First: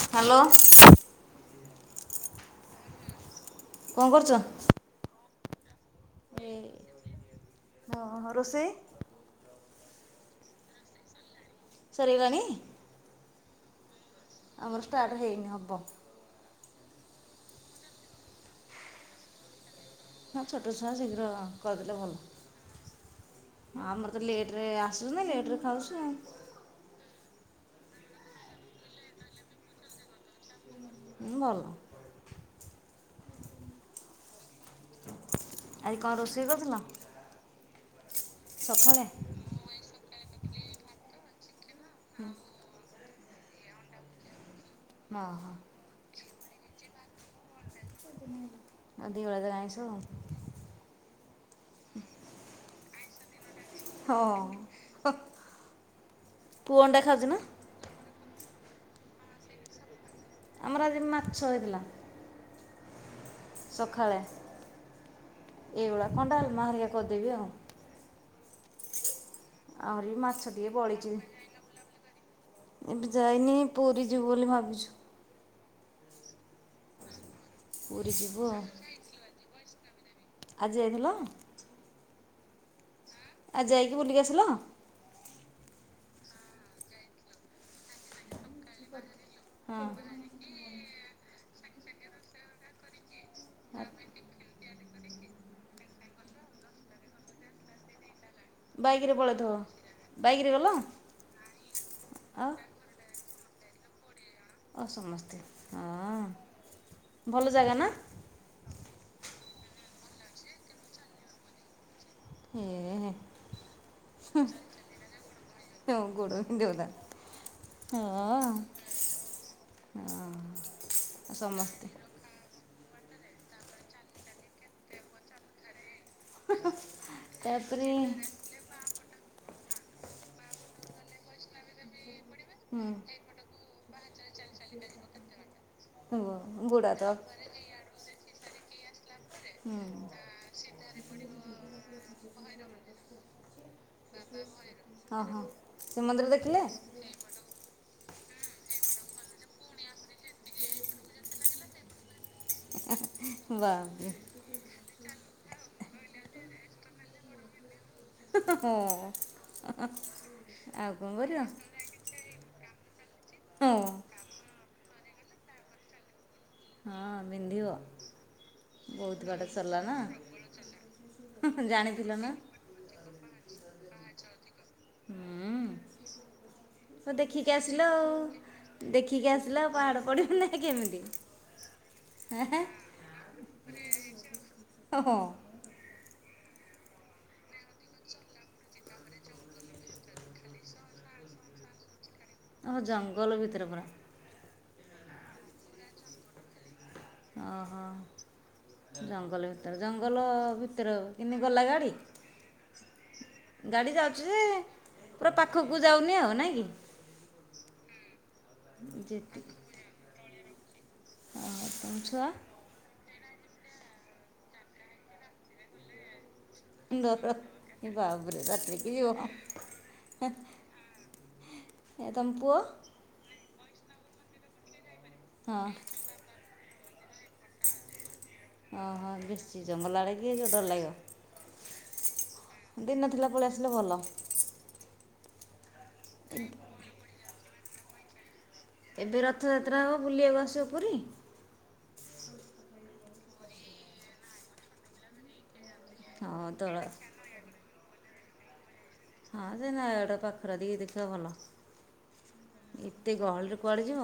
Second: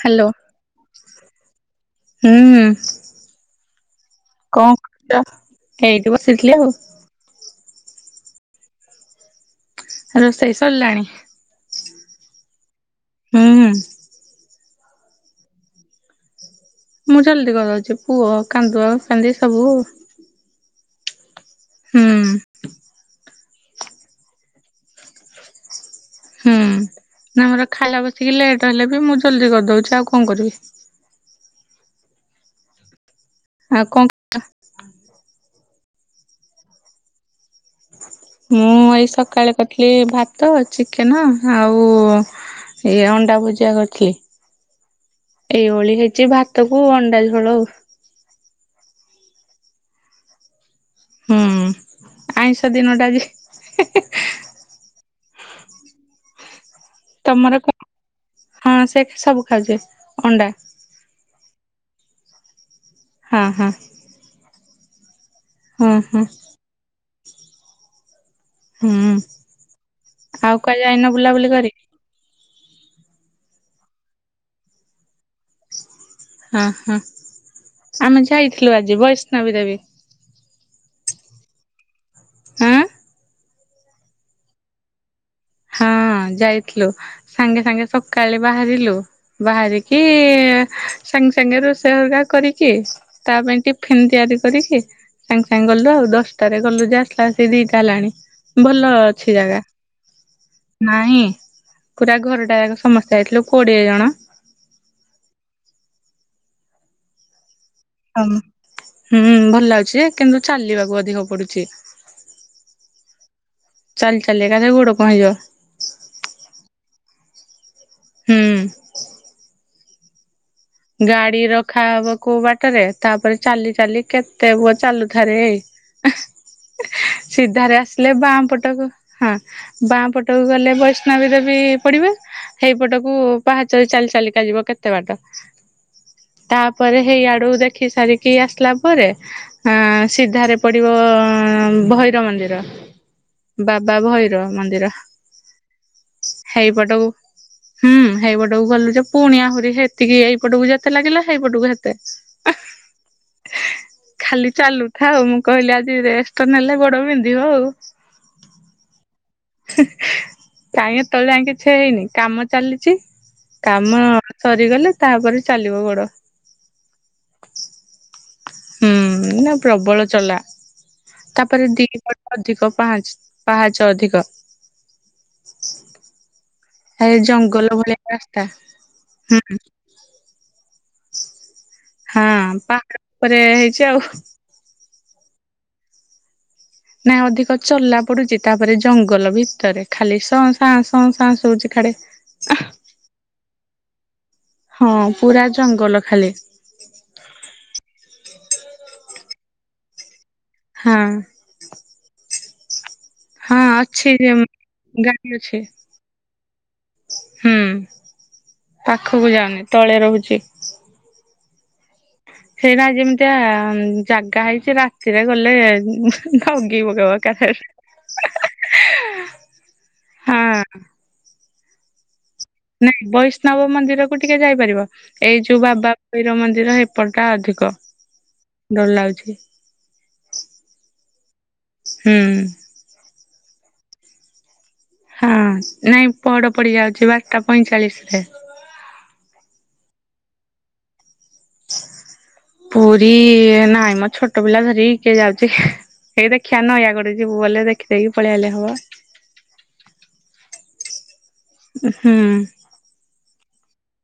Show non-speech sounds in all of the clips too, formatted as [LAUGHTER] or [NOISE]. Hello. ହୁଁ କଣ କରୁଛ? କଣ ଏଇଠି ବସିଥିଲି ଆଉ। ଓ ହୋ ରୋଷେଇ? ରୋଷେଇ ସରିଲାଣି। ସରିଗଲାଣି? ହୁଁ। ଆମର ଷ୍ଟାର୍ଟ ହେଇନି ହବ। ମୁଁ ଜଲ୍ଦି କରଉଛି ପୁଅ କାନ୍ଦୁଅ କାନ୍ଦି ସବୁ ହଁ ଛୋଟ ଛୁଆ ଶୀଘ୍ର କରିଦେଲେ ଭଲ। ହଁ ଆମର ତ ଲେଟ୍ରେ ଆସୁଛନି ଲେଟ୍ରେ ଖାଉଛୁ ଆଉ। ହୁଁ ନା ଆମର ଖାଇଲା ବସିକି ଲେଟ୍ ହେଲେ ବି ମୁଁ ଜଲଦି କରିଦଉଛି ଆଉ କଣ କରିବି ହୁଁ ଭଲ। ଆଉ କଣ [UNINTELLIGIBLE] ଆଜି କଣ ରୋଷେଇ କରୁଥିଲ? ମୁଁ ଏଇ ସକାଳେ କରିଥିଲି ଭାତ ଚିକେନ ଆଉ ଏଇ ଅଣ୍ଡା ଭୁଜିଆ କରିଥିଲି ହଁ ଏଇ ଓଳି ହେଇଛି ଭା ତ କୁ ଅଣ୍ଡାଛୋଳ ଉ। ଆ ଦି ଓଳେ ତାହାଲେ ଆଇଁସ ଆଉ। ହୁଁ ଆଇଁଷ ଦିନଟା ବି ହଁ ପୁଅ ଅଣ୍ଡା ଖାଉଛି ନା? ତମର କଁ ହଁ ସେ ସବୁ ଖାଉଛି ଅଣ୍ଡା। ଆମର ଆଜି ମାଛ ହେଇଥିଲା। ହଁ, ହଁ। ଖାଳେ ଏ ହଁ ଓଳା ହଁ। କଣ ଡାଲମା ହେରିକା କରିଦେବି ଆଉ। ହୁଁ ଆହୁରି ମାଛ ଆଉ ଟିକେ କୁଆଡେ ଯାଇନ ବଳିଚି। ବୁଲାବୁଲି କରି? ଏବେ ଯାଇନି ପୁରୀ ଯିବୁ ବୋଲି ଭାବିଛୁ। ହଁ ହଁ ପୁରୀ ଆମେ ଯିବୁ ଆଉ। ଯାଇଥିଲୁ ଆଜି ବୈଷ୍ଣବୀ ଦେବୀ। ଆଜି ଯାଇଥିଲ? ଆଁ? ଆଉ ଯାଇକି ବୁଲିକି ଆସିଲ? ହଁ ଯାଇଥିଲୁ ସାଙ୍ଗେ ସାଙ୍ଗେ ସକାଳେ ବାହାରିଲୁ ବାହାରିକି ସାଙ୍ଗେ ସାଙ୍ଗେ ରୋଷେଇ ହଗା କରିକି ତା ପାଇଁ ଟିଫିନ୍ ତିଆରି କରିକି- ସାଙ୍ଗେ ସାଙ୍ଗେ ଗଲୁ ଆଉ ଦଶଟାରେ ଗଲୁ ଯେ ଆସିଲା ଆସି ଦିଇଟା ହେଲାଣି ଭଲ ଅଛି ଜାଗା। ବାଇକ୍ ରେ ଗଲ? ନାହିଁ ପୁରା ଆଉ ଘରଟା ଯାକ ସମସ୍ତେ ଯାଇଥିଲୁ କୋଡିଏ ଜଣ। ଓ ସମସ୍ତେ ହଁ। ଭଲ ଜାଗା ନା? ହମ୍ ହୁଁ ଭଲ ଅଛି ଯେ କିନ୍ତୁ ଚାଲିବାକୁ ଅଧିକ ପଡୁଚି। ହେ ଚାଲି ଚାଲିକା ଖା ଗୋଡ଼ କଣ ହେଇଯିବ। ଗୋଡ଼ [UNINTELLIGIBLE] ହୁଁ। ହଁ ହଁ। ଗାଡି ସମସ୍ତେ ରଖାହବ କୋଉ ବାଟରେ ତାପରେ ଚାଲି ଚାଲି କେତେ ପୁଅ ଚାଲୁଥାରେ। ସିଧାରେ ତାପରେ ଆସିଲେ ବାଁ ପଟକୁ ହଁ ବାଁ ପଟକୁ ଗଲେ ବୈଷ୍ଣବୀ ଦେବୀ ପଡିବେ ହେଇପଟକୁ ପାହାଚରେ ଚାଲି ଚାଲିକା ଯିବ କେତେ ବାଟ। ଗୋଡ଼ ତାପରେ ହାତ ହେଇଆଡୁ ଦେଖି ସାରିକି ଆସିଲା ପରେ ଆଁ ସିଧାରେ ପଡିବ ଅଁ ଭୈର ମନ୍ଦିର ବାବା ଭୈର ମନ୍ଦିର। ହଁ ହଁ ଶ୍ରୀମନ୍ଦିର ଦେଖିଲେ? ହେଇପଟକୁ ହୁଁ ହେଇପଟକୁ ଗଲୁ ଯେ ପୁଣି ଆହୁରି ହେତିକି ଏଇ ପଟକୁ ଯେତେ ଲାଗିଲା ହେଇପଟକୁ ସେତେ ବାପରେ ଖାଲି ଚାଲୁ ଥାଉ ମୁଁ କହିଲି ଆଜି ରେଷ୍ଟ୍ ନେଲେ ଗୋଡ ବିନ୍ଧିବ ଆଉ। ହଁ। ଆଉ କାଇଁ କଣ ଏତଳେ କରିବ ଯାଏଁ କିଛି ହେଇନି କାମ ଚାଲିଚି ହଁ କାମ ସରିଗଲେ ତାପରେ ଚାଲିବ ଗୋଡ। ହଁ ବିନ୍ଧିବ। ହୁଁ ବହୁତ ବାଟ ଏଇନା ଚଲା ନା ପ୍ରବଳ ଚଲା ତାପରେ ଦି ଜାଣିଥିଲ ନା ପଟ ଅଧିକ ପାହାଚ। ପାହାଚ ଅଧିକ। ଏ ତ ଦେଖିକି ଜଙ୍ଗଲ ଆସିଲ ଭଳିଆ ଆଉ ରାସ୍ତା ଦେଖିକି ଆସିଲ ଆ ପାହାଡ଼ ପଡ଼ିବ ନାହିଁ କେମିତି। ହଁ ହେଁ ପାହାଡ ଉପରେ ହେଇଚି ଆଉ। ହଁ। ନାଇ ଅଧିକ ଚଲା ପଡୁଛି ତାପରେ ଜଙ୍ଗଲ ଭିତରେ ଖାଲି ସଁ, ଶାଁ ସଁ ଶାଁ ଶୁଭୁଛି ଖାଡି। [INAUDIBLE] ଓହଃ ଜଙ୍ଗଲ ଭିତରେ ପରା। ହଁ ପୁରା ଜଙ୍ଗଲ ଖାଲି। ଓହୋ ଜଙ୍ଗଲ ଭିତରେ ଜଙ୍ଗଲ ହଁ ଭିତରେ କିମିତି ଗଲା ଗାଡି? [INAUDIBLE] ଗାଡ଼ି ଅଛି ଯାଉଚି ଯେ ଗାଡି ପୁରା ଅଛି ପାଖକୁ ଯାଉନି ଆଉ ନାଇଁ କି? ହୁଁ। ଯେ ମୁଁ ଯାଉନି ତଳେ ରହୁଚି। ଓହୋ ଛୁଆ ସେଇଟ ଯେମିତିଆ ଜାଗା ହେଇଚି ରାତିରେ ଗଲେ [UNINTELLIGIBLE] [UNINTELLIGIBLE] ଏ ଏକାଥରେ। ହଁ ତମ ପୁଅ? ନାଇଁ ବୈଷ୍ଣବ ମନ୍ଦିରକୁ ଟିକେ ଯାଇପାରିବ ଏଇ ଯୋଉ ହଁ ବାବା ଭୈରବ ମନ୍ଦିର ହେ ପାପଟା ଅଧିକ, ଡର ଓହୋ ଲାଗୁଛି। ବେଶୀ ଜଙ୍ଗଲ ଆଡ଼େ କିଏ ଡର ଲାଗିବ। ହୁଁ। ଦିନ ଥିଲା ପଳେଇ ଆସିଲେ ଭଲ। ହଁ, ନାଇଁ ପହଡ ପଡି ଯାଉଛି ବାରଟା ପଇଁଚାଳିଶରେ। ଏବେ ରଥଯାତ୍ରା ହେବ ବୁଲିବାକୁ ଆସିବ ପୁରୀ? ପୁରୀ-ଈ-ଈ, ନାଇଁ ମ ଛୋଟ ପିଲା ଧରି କିଏ ଯାଉଛି। ଏଇ ହଁ ଦେଖିଆ ଦୋଳ ନୟାଗଡ଼ ଯିବୁ ବଲେ ଦେଖିଦେଇକି ପଳେଇ ଆଇଲେ ହବ। ହଁ ସେ ନୟାଗଡ ପାଖରେ ଟିକେ ଦେଖିବ ଭଲ। ହୁଁ। ଏତେ ଗହଳିରେ କୁଆଡେ ଯିବ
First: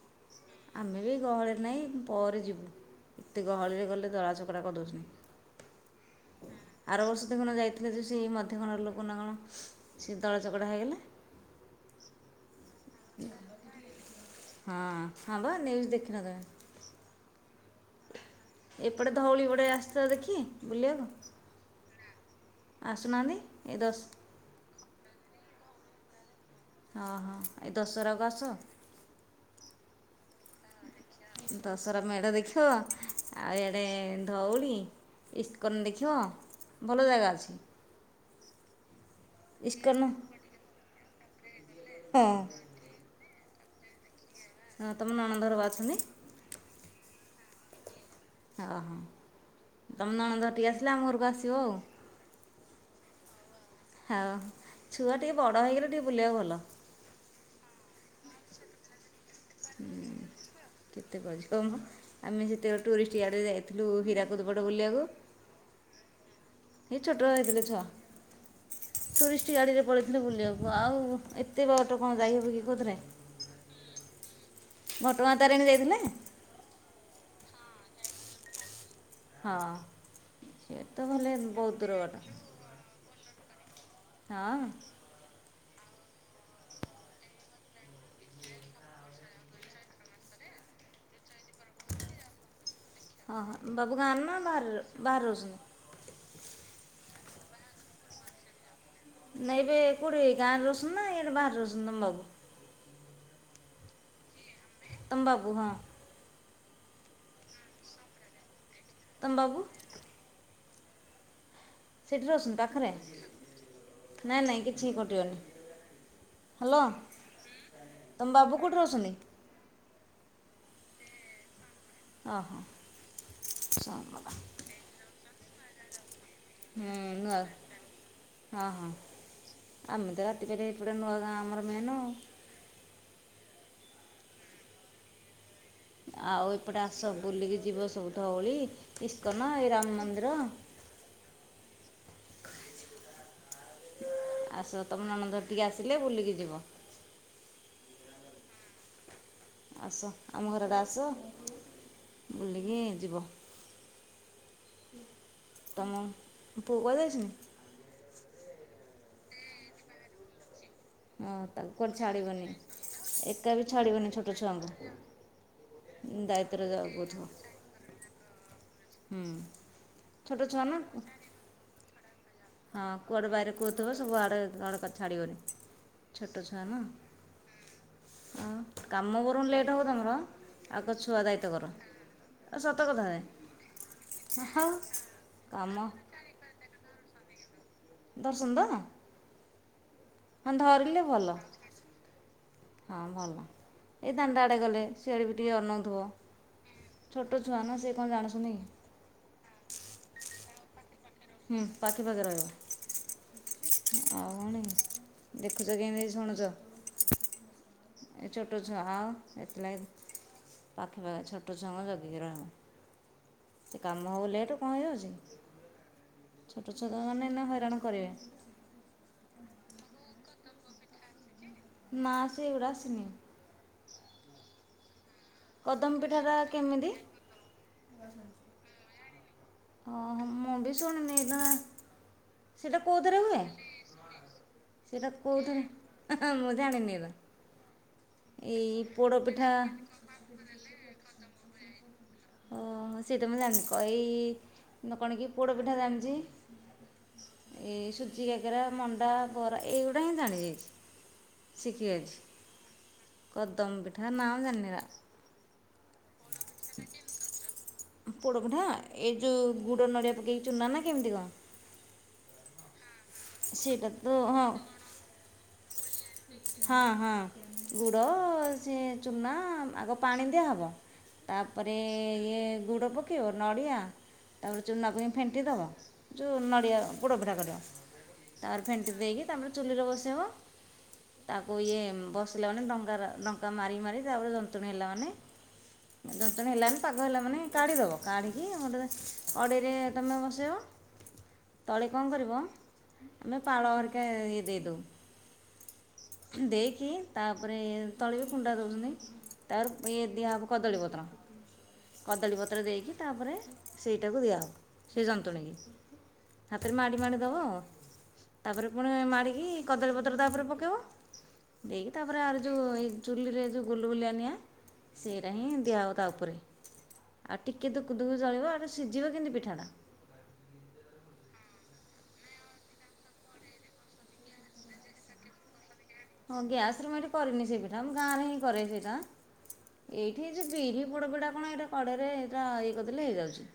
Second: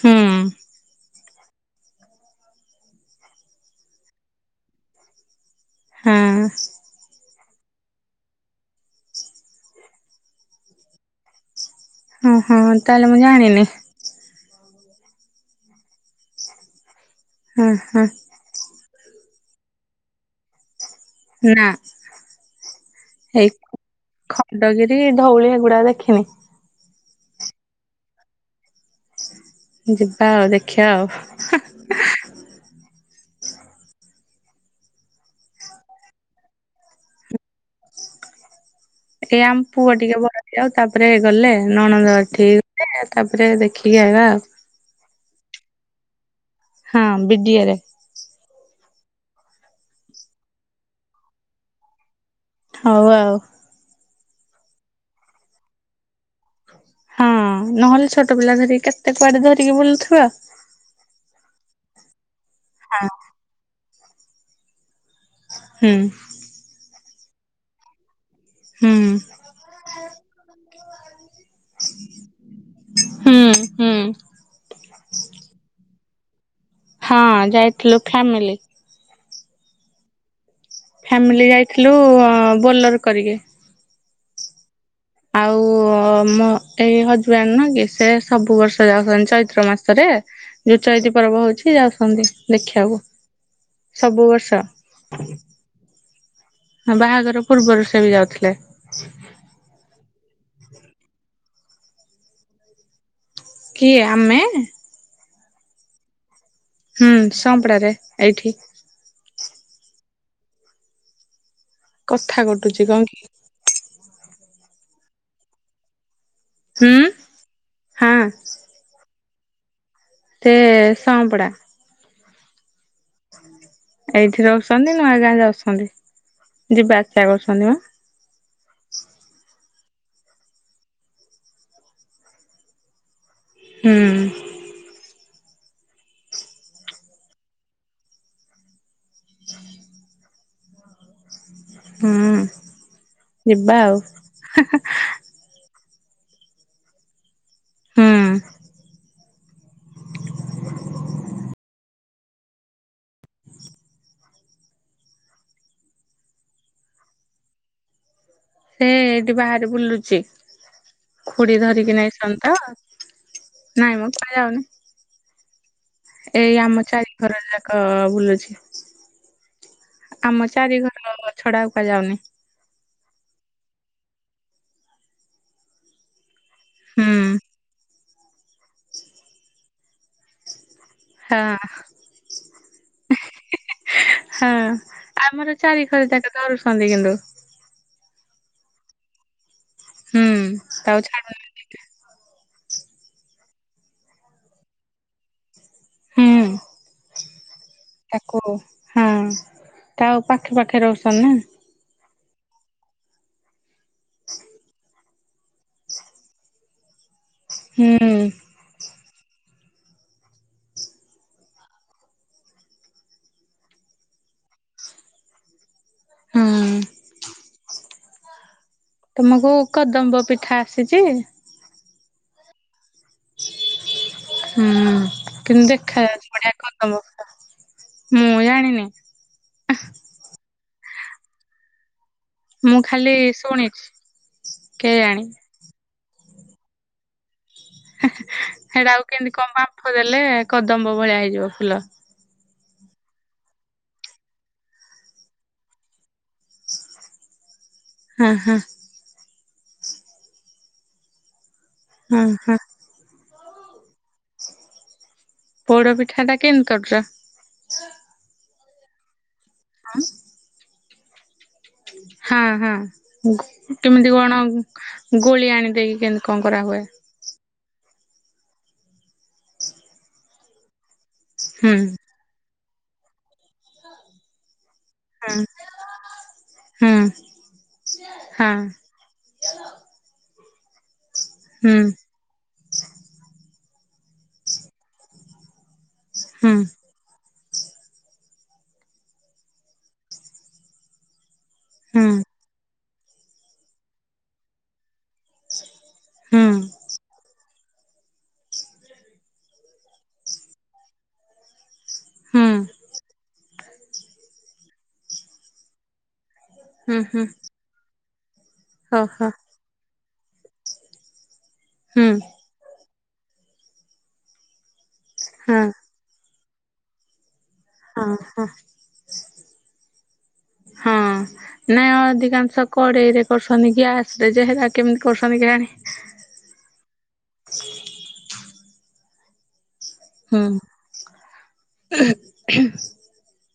ହୁଁ। ଆମେ ବି ଗହଳିରେ ନାଇଁ ପରେ ଯିବୁ, ଏତେ ଗହଳିରେ ଗଲେ ଦଳା ଚକଟା କରିଦେଉଛନ୍ତି। ହୁଁ। ଆର ବର୍ଷ ଦେଖୁନ ଯାଇଥିଲେ ଯୋଉ ସେଇ ମଧ୍ୟଗଣର ଲୋକ ନା କଣ ସେ ଦଳା ଚକଟା ହୋଇଇଗଲେ। ହୁଁ-ହୁଁ ତାହେଲେ ମୁଁ ଜାଣିନି। ହଁ-ହଁ, ହଁ ବା ନ୍ୟୁଜ ଦେଖିନ ତମେ। ହୁଁ-ହୁଁ। ଏପଟେ ଧଉଳି ପଡେ ଆସିଛ ଦେଖି ବୁଲିବାକୁ? ନା। ଆସୁନାହାନ୍ତି ଏଇ ଏ ଦଶ୍ ଖଣ୍ଡଗିରି ଧଉଳି ହେଗୁରା ଦେଖିନି। ହଁ-ହଁ, ଏ ଦଶହରାକୁ ଆସ। ଯିବା, ଆଉ ଦେଖିବା ଆଉ। ଦଶହରା ମେଢ ଦେଖିବ, ଆଉ ଏଆଡେ ଧଉଳି ଇଷ୍କନ ଦେଖିବ, ଭଲ ଜାଗା ଅଛି। ଟିକେ ଆମ୍ ପୁଅ ଇସ୍କନ ଟିକେ ବଡ ହେଇଯାଉ, ତାପରେ ଗଲେ ହଁ ନଣଦଠି ତାପରେ ଦେଖିକି ଆଇବା ଆଉ। ହଁ, ତମ ନଣନ୍ଦ ଘର ବା ଅଛନ୍ତି? ହଁ ବିଡିଏରେ। ହଁ-ହଁ, ତମ ନଣନ୍ଦ ଘରଠି ଆସିଲେ ଆମ ଘରକୁ ଆସିବ ଆଉ। ହଉ ଆଉ। ହଉ, ଛୁଆ ଟିକେ ବଡ଼ ହେଇଗଲେ ଟିକେ ବୁଲିବାକୁ ଭଲ। ହଁ, ନହେଲେ ଛୋଟ ପିଲା ଧରି କେତ୍ ହୁଁ-ଉଁ, କେତେ [UNINTELLIGIBLE] ଆମେ ଯେତେବେଳେ ହଁ ଟୁରିଷ୍ଟ ଗାଡିରେ ଯାଇ ଥିଲୁ ହୀରାକୁଦ ପଟ ବୁଲିବାକୁ। ହୁଁ। ଏ ଛୋଟ ହେଇଥିଲେ ଛୁଆ। ହୁଁ। ସେ ଗାଡ଼ିରେ ପଳେଇଥିଲୁ ବୁଲିବାକୁ ଆଉ ଏତେ ବାଟ କଣ ଯାଇହବ କି କୋଉଥିରେ। ହୁଁ ହୁଁ। ଘଟଗାଁ ତାରିଣୀ ଯାଇଥିଲେ? ହଁ ଯାଇଥିଲୁ ଫ୍ୟାମିଲି। ହଅ। ଫ୍ୟାମିଲି ଯାଇଥିଲୁ ବୋଲେର କରିକି। ହଁଅ? ଆଉ ମୋ ଏଇ ହଜବେଣ୍ଡ ନୁହଁ କି ସେ ସବୁ ବର୍ଷ ଯାଉଛନ୍ତି ଚୈତ୍ର ମାସରେ। ଯୋଉ ଚଇତି ପର୍ବ ହଉଛି ଯାଉଛନ୍ତି ଦେଖିବାକୁ ହଁ ହଁ ବାବୁ ଗାଁରେ ସବୁ ନା ବର୍ଷ। ବାହାରେ ବାହାରେ ରହୁଛନ୍ତି ହଁ ବାହାଘର ପୂର୍ବରୁ ସେ ବି ଯାଉଥିଲେ। ନାଇଁ ଏବେ କୋଉଠି ଗାଁରେ ରହୁ ଛନ୍ତି ନା ଇଆଡେ ବାହାରେ ରହୁଛନ୍ତି ତମ ବାବୁ। କିଏ ଆମେ। ତମ ବାବୁ ହଁ। ହୁଁ ସଂପଡା ରେ ଏଇଠି। ତମ ବାବୁ। ସେଇଠି କଥା ରହୁଛନ୍ତି କଟୁଛି ପାଖରେ। କଣ କି ନାଇଁ ନାଇଁ କିଛି ହିଁ କଟିବନି ହାଲୋ। ହୁଁ ହଁ ତମ ବାବୁ କୋଉଠି ରହୁଛନ୍ତି। ସେ ସଂପଡ଼ା। ଅ ହଁ ସଂ। ଏଇଠି ରହୁଛନ୍ତି ନୂଆ ଗାଁ ଯାଉଛନ୍ତି। ଯିବା ହୁଁ ଆସିବା ନୂଆ। କରୁଛନ୍ତି ମ ହଁ ହଁ ଆମେ ତ ରାତି ପାହିଲେ ହେଇପଟେ ନୂଆ ଗାଁ ଆମର ମେନ ଆଉ। ହୁଁ। ଆଉ ଏପଟେ ଆସ ବୁଲିକି ଯିବ ସବୁ ଧଉଳି ଇସ୍କନ ଏଇ ରାମ ମନ୍ଦିର। ହୁଁ ଯିବା ଆଉ। ଆସ ତମେ ନଣଦ ଘଟିକି ଆସିଲେ ବୁଲିକି ଯିବ। ହୁଁ। ଆସ ଆମ ଘର ଆଡେ ଆସ ବୁଲିକି ଯିବ। ତମ ପୁଅ କୁଆଡେ ଯାଇଛନ୍ତି। ସେ ଏଇଠି ବାହାରେ ବୁଲୁଚି। ହଁ ଖୁଡି ତାକୁ ଧରିକି କୁଆଡ଼େ ନେଇ ଛନ୍ତି ଛାଡ଼ିବନି ତ ଏକା ବି ନାଇଁ ମ ଛାଡ଼ିବନି ଛୋଟ କୁଆଡେ ଯାଉନି। ଛୁଆଙ୍କୁ ଏଇ ଦାୟିତ୍ୱରେ ଆମ ଚାରି ଜଗୁଥିବ ଘର ଯା କ ବୁଲୁଛି ହୁଁ ଛୋଟ ଆମ ଛୁଆ ନା ଚାରି ଘରକ ଛଡା ଆଉ କୁଆଡେ ଯାଉନି। ହଁ କୁଆଡେ ବାଇ ରେ କୁଅ ଥିବ ସବୁ ଆଡେ ଜଳ କା ଛାଡିବନି। ଛୋଟ ଛୁଆ ନା ହୁଁ ଆଉ କାମ ବରଂ ଲେଟ୍ ହଉ ତମର। ଆଗ ଛୁଆ ଦାୟିତ୍ଵ ହଁ କର ଆଉ ସତ କଥା ଯେ। ହଁ ହାଆଉ ଆମର ଚାରି କାମ। ଘର ଯାକ ଧରୁଛନ୍ତି କିନ୍ତୁ। ଧରୁଛନ୍ତି ତ। ହୁଁ ହଁ ତାକୁ ଧରିଲେ ଭଲ। ଛାଡୁନି ହଁ ଭଲ ଏଇ ଦାଣ୍ଡ ଆଡ଼େ ଗଲେ ସିଆଡ଼େ ବି ଟିକେ ଅନଉଥିବ। ହୁଁ ଛୋଟ ଛୁଆ ନା ସେ କଣ ତାକୁ ଜାଣୁଛନ୍ତି କି। ହଁ ତା ଆଉ ପାଖେ ପାଖେ ରହୁଛନ୍ତି ନା। ହୁଁ ପାଖେ ପାଖେ ରହିବ ଆଉ କଣ କି। ଦେଖୁଛ କେଁ ତି ହେଇ ଶୁଣୁଛ। ହୁଁ। ଏ ଛୋଟ ଛୁଆ ଆଉ ସେଥିଲାଗି ପାଖେ ପାଖେ ଛୋଟ ଛୁଆଙ୍କୁ ଜଗିକି ରହିବ। ସେ କାମ ହଉ ଲେଟ କଣ ହେଇ ଯାଉଛି। ଛୋଟ ହଁ। ଛୁଆ ତ ମାନେ ଏଇନା ହଇରାଣ କରିବେ। ତମକୁ କଦମ୍ବ ପିଠା ଆସିଛି। ନା ସେ ଗୁଡ଼ା ଆସିନି। ହୁଁ। କିନ୍ତୁ କଦମ ଦେଖାଯାଉଚି ପିଠାଟା ବଢିଆ କେମିତି କଦମ୍ୱ ମୁଁ ଜାଣିନି। ଓ ହୋ ମୁଁ ବି ସୁଣୁନି। [UNINTELLIGIBLE] ସେଇଟା ମୁଁ ଖାଲି କୋଉଥିରେ ହୁଏ? ଶୁଣିଛି ସେଟା କେଜାଣି। କୋଉ ଥରେ ମୁଁ ଜାଣିନି ଏରା। ଏଇ ହେଟା ଆଉ କେମିତି ପୋଡ଼ପିଠା [UNINTELLIGIBLE] ଦେଲେ କଦମ୍ବ ଭଳିଆ ହେଇଯିବ ଫୁଲ। ଓ ହୋ। ସେଇଟା ମୁଁ ଜାଣିନି। କ ଏଇ କଣ କି ପୋଡ଼ ପିଠା ଜାଣିଚି। ଏଇ ସୁଜି ହଁ ହଁ କାକେରା, ମଣ୍ଡା, ବରା ଏଇଗୁଡା ହିଁ ଜାଣିଯାଇଚି। ଶିଖିଯାଇଚି। ହଁ ହଁ କଦମ୍ୱ ପିଠା, ନା ମୁଁ ଜାଣିନି ଏରା। ପୋଡପିଠା ଟା କେମତି କରୁଚ? ପୋଡ଼ପଠା ଏ ଯୋଉ ଗୁଡ଼ ନଡ଼ିଆ ପକେଇକି ଚୁନା ନା କେମିତି କଣ? ହଁ ହଁ। ସେଇଟା ତ କେମିତି କଣ ହଁ ଗୋଳି ଆଣିଦେଇକି କେମିତି କଣ ହଁ କରାହୁଏ? ହଁ। ଗୁଡ ସେ ଚୁନା ଆଗ ପାଣି ଦିଆହବ। ହୁଁ ତାପରେ ଇଏ ଗୁଡ଼ ପକେଇବ ନଡ଼ିଆ ତାପରେ ଚୁନାକୁ ହୁଁ ଫେଣ୍ଟିଦବ, ଯୋଉ ନଡ଼ିଆ ହୁଁ ପୋଡପିଠା କରିବ। ହଁ ତାପରେ ଫେ ଣ୍ଟି ଦେଇକି ତାପରେ ଚୁଲିରେ ବସେଇବ। ତାକୁ ହୁଁ ଇଏ ବସିଲା ମାନେ ଡଙ୍ଗା ରା ଡଙ୍କା ମାରି ମାରି ତାପରେ ଜନ୍ତୁଣୀ ହେଲା ମାନେ ଜନ୍ତୁଣି ହୁଁ ହେଲାନି ପାଗ ହେଲା ମାନେ କାଢ଼ିଦେବ। କାଢ଼ିକି [UNINTELLIGIBLE] କଡ଼େଇରେ ତମେ ବସେଇବ। ତଳେ ହୁଁ କଣ କରିବ ଆମେ ପାଳ ହେରିକା ଇଏ ଦେଇଦଉ। ହୁଁ ଦେଇକି ତା ତାପରେ ତଳେ ବି କୁଣ୍ଡା ଦଉଛନ୍ତି। ତାପରେ ଇଏ ଦିଆହବ କଦଳୀପତ୍ର। ହୁଁ କଦଳୀପତ୍ର ଦେଇକି ତାପରେ ସେଇଟାକୁ ଦିଆହେବ, ସେ ଯନ୍ତୁଣୀକି। ହାତରେ ହୁଁ ମାଡ଼ି ମାଡ଼ି ହୁଁ ଦବ ଆଉ। ତାପରେ ପୁଣି ଓହୋ ମାଡ଼ିକି କଦଳୀପତ୍ର ତାପରେ ପକେଇବ। ଦେଇକି ହୁଁ ତାପରେ ଆର ଯୋଉ ଏଇ ଚୁଲିରେ ଯୋଉ ଗୁଲୁଗୁଲିଆ ନିଆଁ ସେଇରା ହଁ ହିଁ ଦିଆହେବ ତା ଉପରେ। ଆ ଟିକେ ଦୁକୁ ହଁ ଦୁକୁ ହଁ ଜଳିବ। ଏଟା ସିଝିବ କେମିତି ପିଠାଟା। ହଁ। ନାଇଁ ଅଧିକାଂଶ କଡେଇ ରେ କରୁସନ୍ତି ଗ୍ୟାସ ରେ ଯେ ହେରା କେମିତି କରୁସନ୍ତି କେଜାଣି। ହଁ ଗ୍ୟାସ ରେ ମୁଁ ଏଇଠି କରିନି ସେ ପିଠା। ମୁଁ ଗାଁରେ ହିଁ କରେ ସେଇଟା। ଏଇଠି ହେ ହୁଁ ଯୋଉ ବିରି ପୋଡପିଠା କଣ ଏଇଟା କଡ଼ରେ ଏଇଟା ଇଏ କରିଦେଲେ ହେଇଯାଉଚି।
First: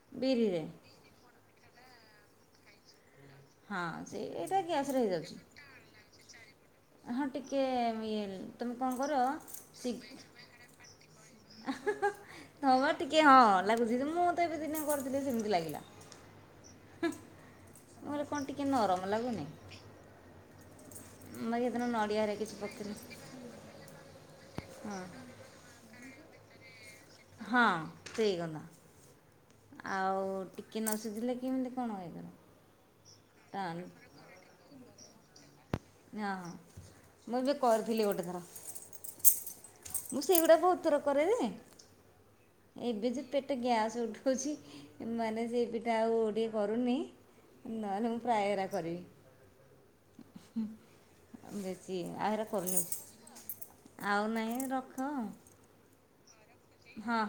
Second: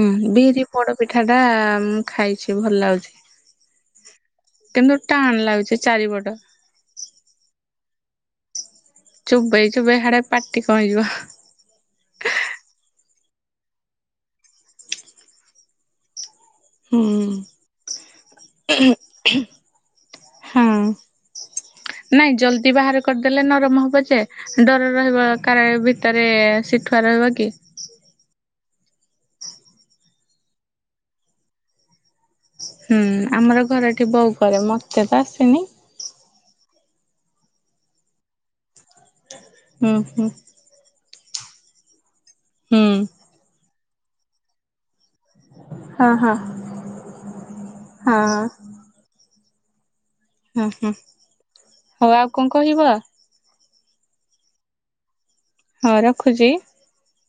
ହୁଁ। ବିରି ପୋଡପିଠା ଟା ମୁଁ ଖାଇଚି ଭଲ ଲାଗୁଚି। ହଁ ସେ ଏଇଟା ଗ୍ୟାସରେ କିନ୍ତୁ ହେଇଯାଉଛି ଟାଣ୍ ଲାଗୁଚି ଚାରିପଟ। ହଁ ଟିକେ ଇଏ ତମେ କଣ କର ଚୋବେଇ ସି ଚୋବେଇ [UNINTELLIGIBLE] ହଁ ପା ଟିକେ ହଁ ଲାଗୁଚି ଯେ ମୁଁ ତ ଏବେ ଦିନେ କରିଥିଲି ସେମିତି ଲାଗିଲା। ହୁଁ। ମୁଁ କହିଲି କଣ ଟିକେ ନରମ ଲାଗୁନି। ହୁଁ। ବାକି ସେଦିନ ନଡ଼ିଆ ନାଇଁ ହେରିକା କିଛି ଜଲଦି ବାହାର ପକେଇଲି କରିଦ ଦେଲେ ନରମ ହବ ଯେ। ଡର ରହିବ କାଳେ ଭିତରେ ସି ହଁ ସେଇ କଥା। ଆଉ ଟିକେ ନସିଜିଲେ କେମିତି କଣ। [UNINTELLIGIBLE] ହୁଁ। ଆମର ଟାନ୍ ଘରଠି ବୋଉ କରେ। ମତେ ତ ଆସିନି। ଅ ହଁ। ମୁଁ ଏବେ କରିଥିଲି ଗୋଟେ ଥର। ହୁଁ ମୁଁ ହୁଁ। ସେଇଗୁଡା ବହୁତଥର କରେ ଯେ, ହୁଁ ଏବେ ଯଉ ପେଟ ଗ୍ୟାସ୍ ଉଠଉଚି ମାନେ ସେଇ ପିଠା ହଁ ଆଉ ହଁ ଟିକେ କରୁନି, ନହେଲେ ମୁଁ ପ୍ରାୟ ହଁ ଏରା କରିବି। ହଁ ହଁ ବେସି ହଉ ଆଉ ଆ କଣ ହେରା କରୁନି। କହିବ? ଆଉ ନାଇଁ ରଖ। ହଁ ରଖୁଚି। ହଁ।